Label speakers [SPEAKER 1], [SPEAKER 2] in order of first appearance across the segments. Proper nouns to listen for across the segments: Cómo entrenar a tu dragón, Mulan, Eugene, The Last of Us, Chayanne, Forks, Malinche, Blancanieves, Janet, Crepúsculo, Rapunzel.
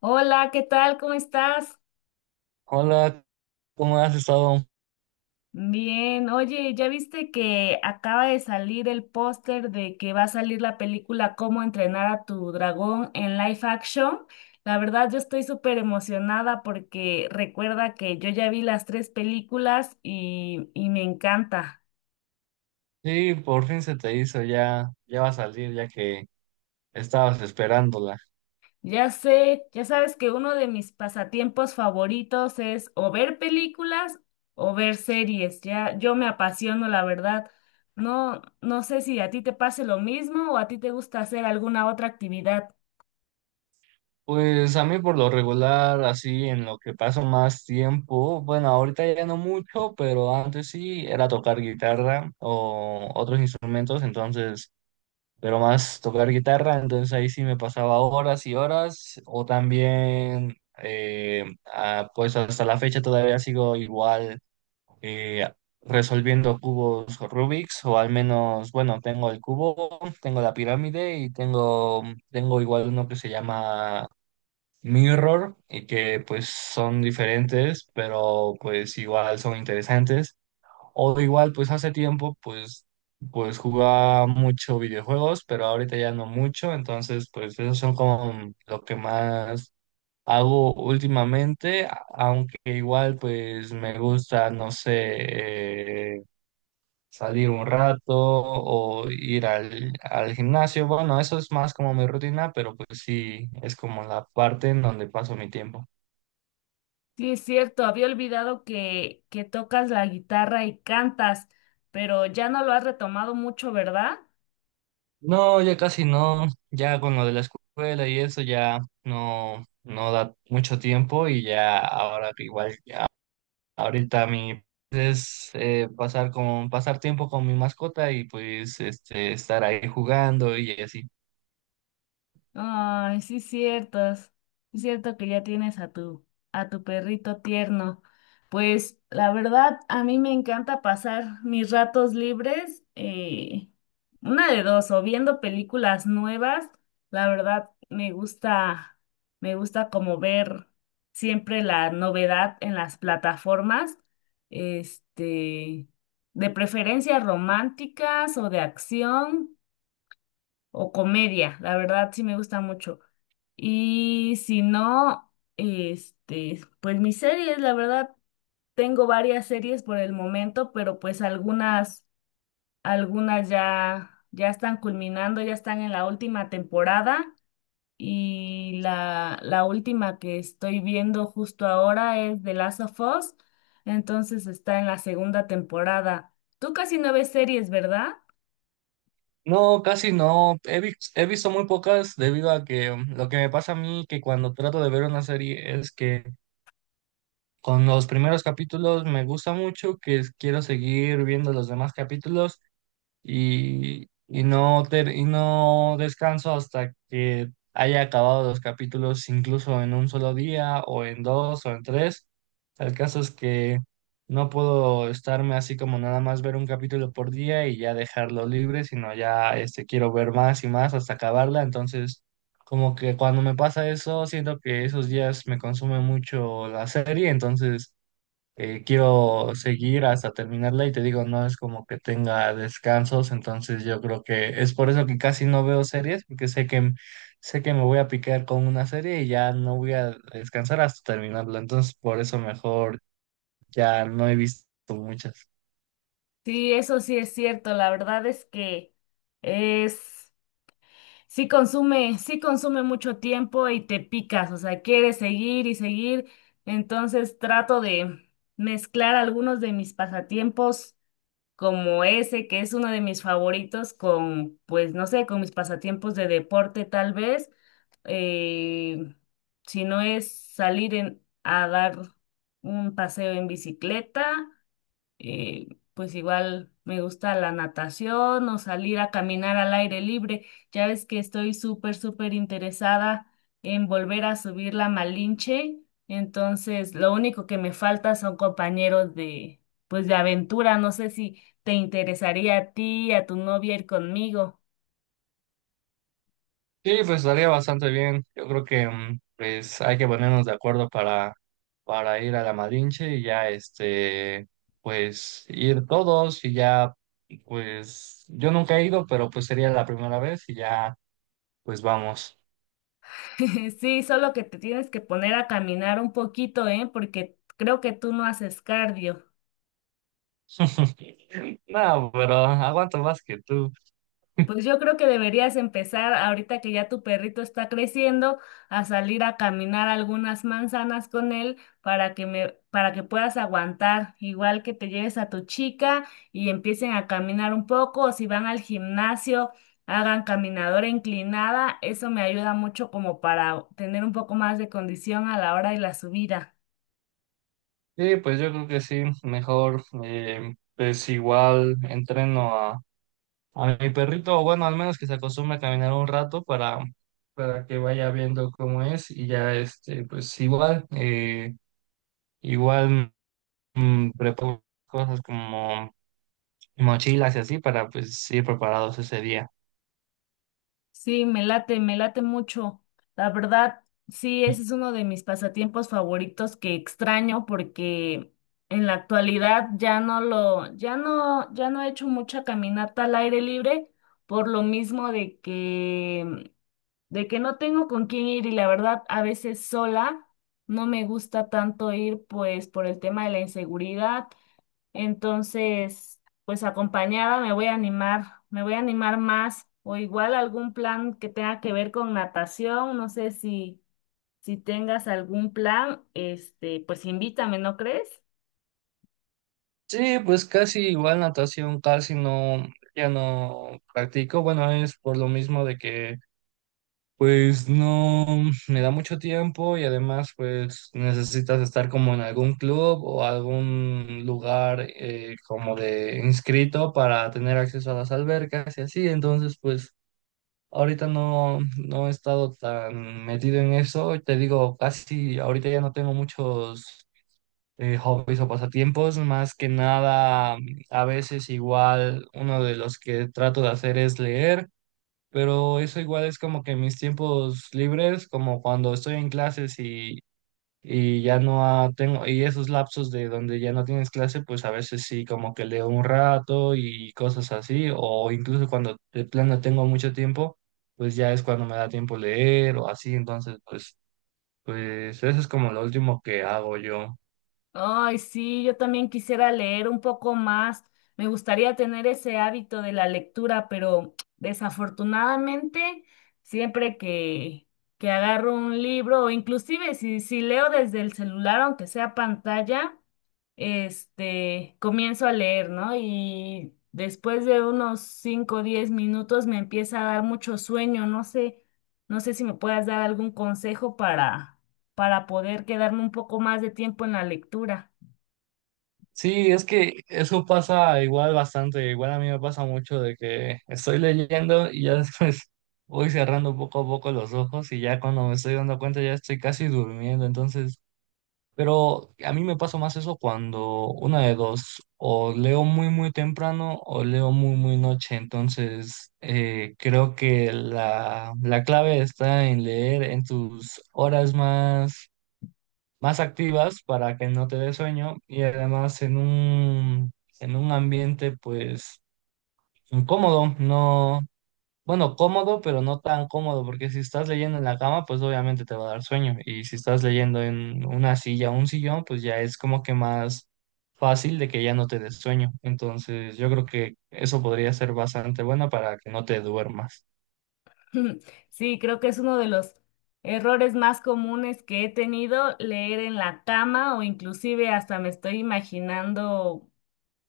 [SPEAKER 1] Hola, ¿qué tal? ¿Cómo estás?
[SPEAKER 2] Hola, ¿cómo has estado?
[SPEAKER 1] Bien, oye, ¿ya viste que acaba de salir el póster de que va a salir la película Cómo entrenar a tu dragón en live action? La verdad, yo estoy súper emocionada porque recuerda que yo ya vi las tres películas y me encanta.
[SPEAKER 2] Sí, por fin se te hizo, ya va a salir, ya que estabas esperándola.
[SPEAKER 1] Ya sé, ya sabes que uno de mis pasatiempos favoritos es o ver películas o ver series. Ya, yo me apasiono, la verdad. No, no sé si a ti te pase lo mismo o a ti te gusta hacer alguna otra actividad.
[SPEAKER 2] Pues a mí por lo regular, así en lo que paso más tiempo, bueno, ahorita ya no mucho, pero antes sí era tocar guitarra o otros instrumentos, entonces, pero más tocar guitarra, entonces ahí sí me pasaba horas y horas, o también, pues hasta la fecha todavía sigo igual, eh, resolviendo cubos Rubik's, o al menos, bueno, tengo el cubo, tengo la pirámide y tengo igual uno que se llama Mirror y que pues son diferentes, pero pues igual son interesantes. O igual, pues hace tiempo, pues jugaba mucho videojuegos, pero ahorita ya no mucho, entonces pues esos son como lo que más hago últimamente, aunque igual pues me gusta, no sé, salir un rato o ir al gimnasio. Bueno, eso es más como mi rutina, pero pues sí, es como la parte en donde paso mi tiempo.
[SPEAKER 1] Sí, es cierto, había olvidado que tocas la guitarra y cantas, pero ya no lo has retomado mucho, ¿verdad?
[SPEAKER 2] No, ya casi no, ya con lo de la escuela y eso ya no da mucho tiempo y ya ahora igual, ahorita mi es, pasar tiempo con mi mascota y pues este estar ahí jugando y así.
[SPEAKER 1] Ay, sí, ciertos. Es cierto que ya tienes a tu perrito tierno. Pues la verdad, a mí me encanta pasar mis ratos libres, una de dos, o viendo películas nuevas. La verdad, me gusta como ver siempre la novedad en las plataformas, este, de preferencia románticas o de acción o comedia. La verdad, sí me gusta mucho. Y si no, pues mis series, la verdad, tengo varias series por el momento, pero pues algunas, algunas ya están culminando, ya están en la última temporada. Y la última que estoy viendo justo ahora es The Last of Us, entonces está en la segunda temporada. Tú casi no ves series, ¿verdad?
[SPEAKER 2] No, casi no. He visto muy pocas debido a que, lo que me pasa a mí que cuando trato de ver una serie es que con los primeros capítulos me gusta mucho, que quiero seguir viendo los demás capítulos y no descanso hasta que haya acabado los capítulos, incluso en un solo día, o en dos, o en tres. El caso es que no puedo estarme así como nada más ver un capítulo por día y ya dejarlo libre, sino ya este, quiero ver más y más hasta acabarla. Entonces, como que cuando me pasa eso, siento que esos días me consume mucho la serie, entonces, quiero seguir hasta terminarla y te digo, no es como que tenga descansos, entonces yo creo que es por eso que casi no veo series, porque sé que sé que me voy a picar con una serie y ya no voy a descansar hasta terminarla, entonces por eso mejor ya no he visto muchas.
[SPEAKER 1] Sí, eso sí es cierto, la verdad es que es. Sí consume mucho tiempo y te picas, o sea, quieres seguir y seguir. Entonces trato de mezclar algunos de mis pasatiempos como ese, que es uno de mis favoritos, con, pues, no sé, con mis pasatiempos de deporte tal vez. Eh, si no es salir a dar un paseo en bicicleta eh, pues igual me gusta la natación o salir a caminar al aire libre. Ya ves que estoy súper, súper interesada en volver a subir la Malinche. Entonces, lo único que me falta son compañeros de, pues, de aventura. No sé si te interesaría a ti, a tu novia ir conmigo.
[SPEAKER 2] Sí, pues estaría bastante bien. Yo creo que, pues hay que ponernos de acuerdo para, ir a la Malinche y ya este, pues ir todos y ya, pues yo nunca he ido, pero pues sería la primera vez y ya, pues vamos.
[SPEAKER 1] Sí, solo que te tienes que poner a caminar un poquito, ¿eh? Porque creo que tú no haces cardio.
[SPEAKER 2] No, pero aguanto más que tú.
[SPEAKER 1] Pues yo creo que deberías empezar ahorita que ya tu perrito está creciendo a salir a caminar algunas manzanas con él para que puedas aguantar, igual que te lleves a tu chica y empiecen a caminar un poco o si van al gimnasio hagan caminadora inclinada, eso me ayuda mucho como para tener un poco más de condición a la hora de la subida.
[SPEAKER 2] Sí, pues yo creo que sí, mejor, pues igual entreno a mi perrito, bueno, al menos que se acostumbre a caminar un rato para que vaya viendo cómo es y ya, este, pues igual, igual preparo cosas como mochilas y así para pues ir preparados ese día.
[SPEAKER 1] Sí, me late mucho. La verdad, sí, ese es uno de mis pasatiempos favoritos que extraño porque en la actualidad ya no lo, ya no, ya no he hecho mucha caminata al aire libre por lo mismo de que, no tengo con quién ir y la verdad a veces sola no me gusta tanto ir pues por el tema de la inseguridad entonces, pues acompañada me voy a animar más o igual algún plan que tenga que ver con natación, no sé si si tengas algún plan, pues invítame, ¿no crees?
[SPEAKER 2] Sí, pues casi igual natación, casi no, ya no practico, bueno, es por lo mismo de que, pues no me da mucho tiempo y además pues necesitas estar como en algún club o algún lugar, como de inscrito para tener acceso a las albercas y así. Entonces pues ahorita no he estado tan metido en eso. Te digo, casi ahorita ya no tengo muchos, hobbies o pasatiempos. Más que nada, a veces igual uno de los que trato de hacer es leer. Pero eso igual es como que mis tiempos libres, como cuando estoy en clases y ya no tengo, y esos lapsos de donde ya no tienes clase, pues a veces sí, como que leo un rato y cosas así, o incluso cuando de plano tengo mucho tiempo, pues ya es cuando me da tiempo leer o así, entonces pues eso es como lo último que hago yo.
[SPEAKER 1] Ay, sí, yo también quisiera leer un poco más. Me gustaría tener ese hábito de la lectura, pero desafortunadamente siempre que agarro un libro o inclusive si si leo desde el celular aunque sea pantalla, comienzo a leer, ¿no? Y después de unos 5, o 10 minutos me empieza a dar mucho sueño, no sé, si me puedas dar algún consejo para poder quedarme un poco más de tiempo en la lectura.
[SPEAKER 2] Sí, es que eso pasa igual bastante, igual a mí me pasa mucho de que estoy leyendo y ya después voy cerrando poco a poco los ojos y ya cuando me estoy dando cuenta ya estoy casi durmiendo, entonces, pero a mí me pasa más eso cuando una de dos, o leo muy muy temprano o leo muy muy noche, entonces, creo que la clave está en leer en tus horas más activas para que no te dé sueño y además en en un ambiente pues incómodo, no, bueno, cómodo, pero no tan cómodo, porque si estás leyendo en la cama, pues obviamente te va a dar sueño y si estás leyendo en una silla o un sillón, pues ya es como que más fácil de que ya no te dé sueño. Entonces, yo creo que eso podría ser bastante bueno para que no te duermas.
[SPEAKER 1] Sí, creo que es uno de los errores más comunes que he tenido, leer en la cama o inclusive hasta me estoy imaginando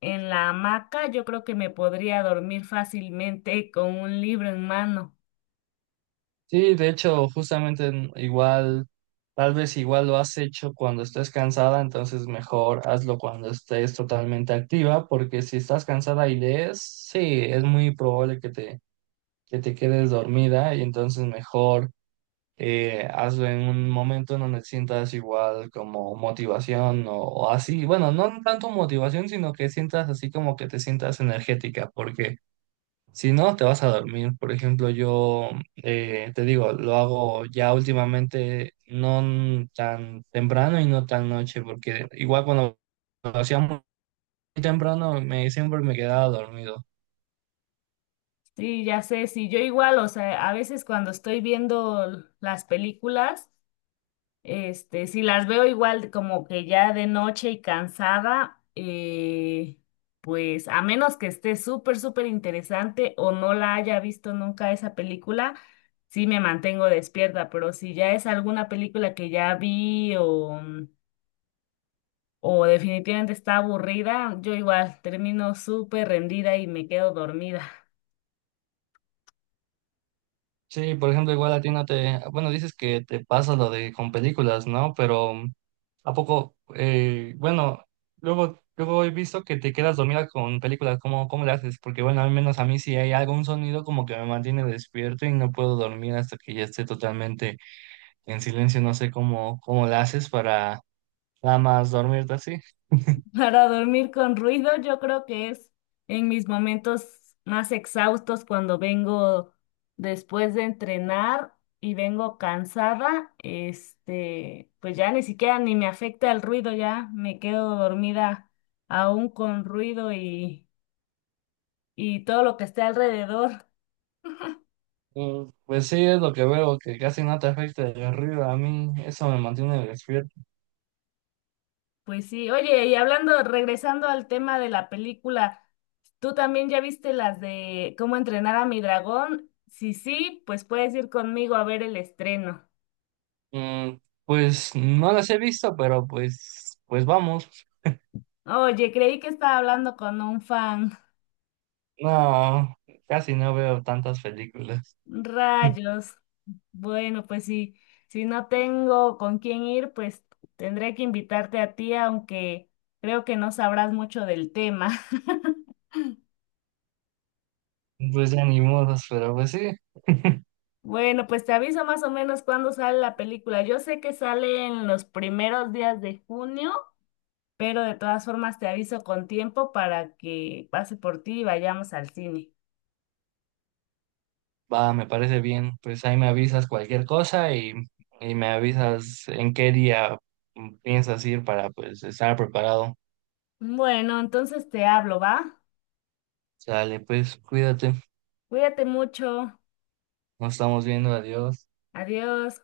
[SPEAKER 1] en la hamaca, yo creo que me podría dormir fácilmente con un libro en mano.
[SPEAKER 2] Sí, de hecho, justamente igual, tal vez igual lo has hecho cuando estés cansada, entonces mejor hazlo cuando estés totalmente activa, porque si estás cansada y lees, sí, es muy probable que te quedes dormida y entonces mejor, hazlo en un momento en donde sientas igual como motivación o así, bueno, no tanto motivación, sino que sientas así como que te sientas energética, porque. Si no, te vas a dormir. Por ejemplo, yo, te digo, lo hago ya últimamente no tan temprano y no tan noche, porque igual cuando lo hacía muy temprano me siempre me quedaba dormido.
[SPEAKER 1] Sí, ya sé, sí, yo igual, o sea, a veces cuando estoy viendo las películas, si las veo igual como que ya de noche y cansada, pues a menos que esté súper, súper interesante o no la haya visto nunca esa película, sí me mantengo despierta, pero si ya es alguna película que ya vi o definitivamente está aburrida, yo igual termino súper rendida y me quedo dormida.
[SPEAKER 2] Sí, por ejemplo, igual a ti no te, bueno, dices que te pasa lo de con películas, ¿no? Pero, ¿a poco, bueno, luego, luego he visto que te quedas dormida con películas? Cómo le haces? Porque bueno, al menos a mí si hay algún sonido como que me mantiene despierto y no puedo dormir hasta que ya esté totalmente en silencio, no sé cómo le haces para nada más dormirte así.
[SPEAKER 1] Para dormir con ruido, yo creo que es en mis momentos más exhaustos cuando vengo después de entrenar y vengo cansada, pues ya ni siquiera ni me afecta el ruido, ya me quedo dormida aún con ruido y todo lo que esté alrededor.
[SPEAKER 2] Pues sí, es lo que veo, que casi no te afecta el ruido, a mí eso me mantiene despierto.
[SPEAKER 1] Pues sí, oye, y hablando, regresando al tema de la película, ¿tú también ya viste las de cómo entrenar a mi dragón? Si sí, pues puedes ir conmigo a ver el estreno.
[SPEAKER 2] Mm, pues no las he visto, pero pues vamos.
[SPEAKER 1] Oye, creí que estaba hablando con un fan.
[SPEAKER 2] No, casi no veo tantas películas.
[SPEAKER 1] Rayos. Bueno, pues sí, si no tengo con quién ir, pues tendré que invitarte a ti, aunque creo que no sabrás mucho del tema.
[SPEAKER 2] Pues ya ni modos, pero pues sí,
[SPEAKER 1] Bueno, pues te aviso más o menos cuándo sale la película. Yo sé que sale en los primeros días de junio, pero de todas formas te aviso con tiempo para que pase por ti y vayamos al cine.
[SPEAKER 2] va, me parece bien. Pues ahí me avisas cualquier cosa y me avisas en qué día, piensas ir para pues estar preparado.
[SPEAKER 1] Bueno, entonces te hablo, ¿va?
[SPEAKER 2] Sale, pues cuídate,
[SPEAKER 1] Cuídate mucho.
[SPEAKER 2] nos estamos viendo, adiós.
[SPEAKER 1] Adiós.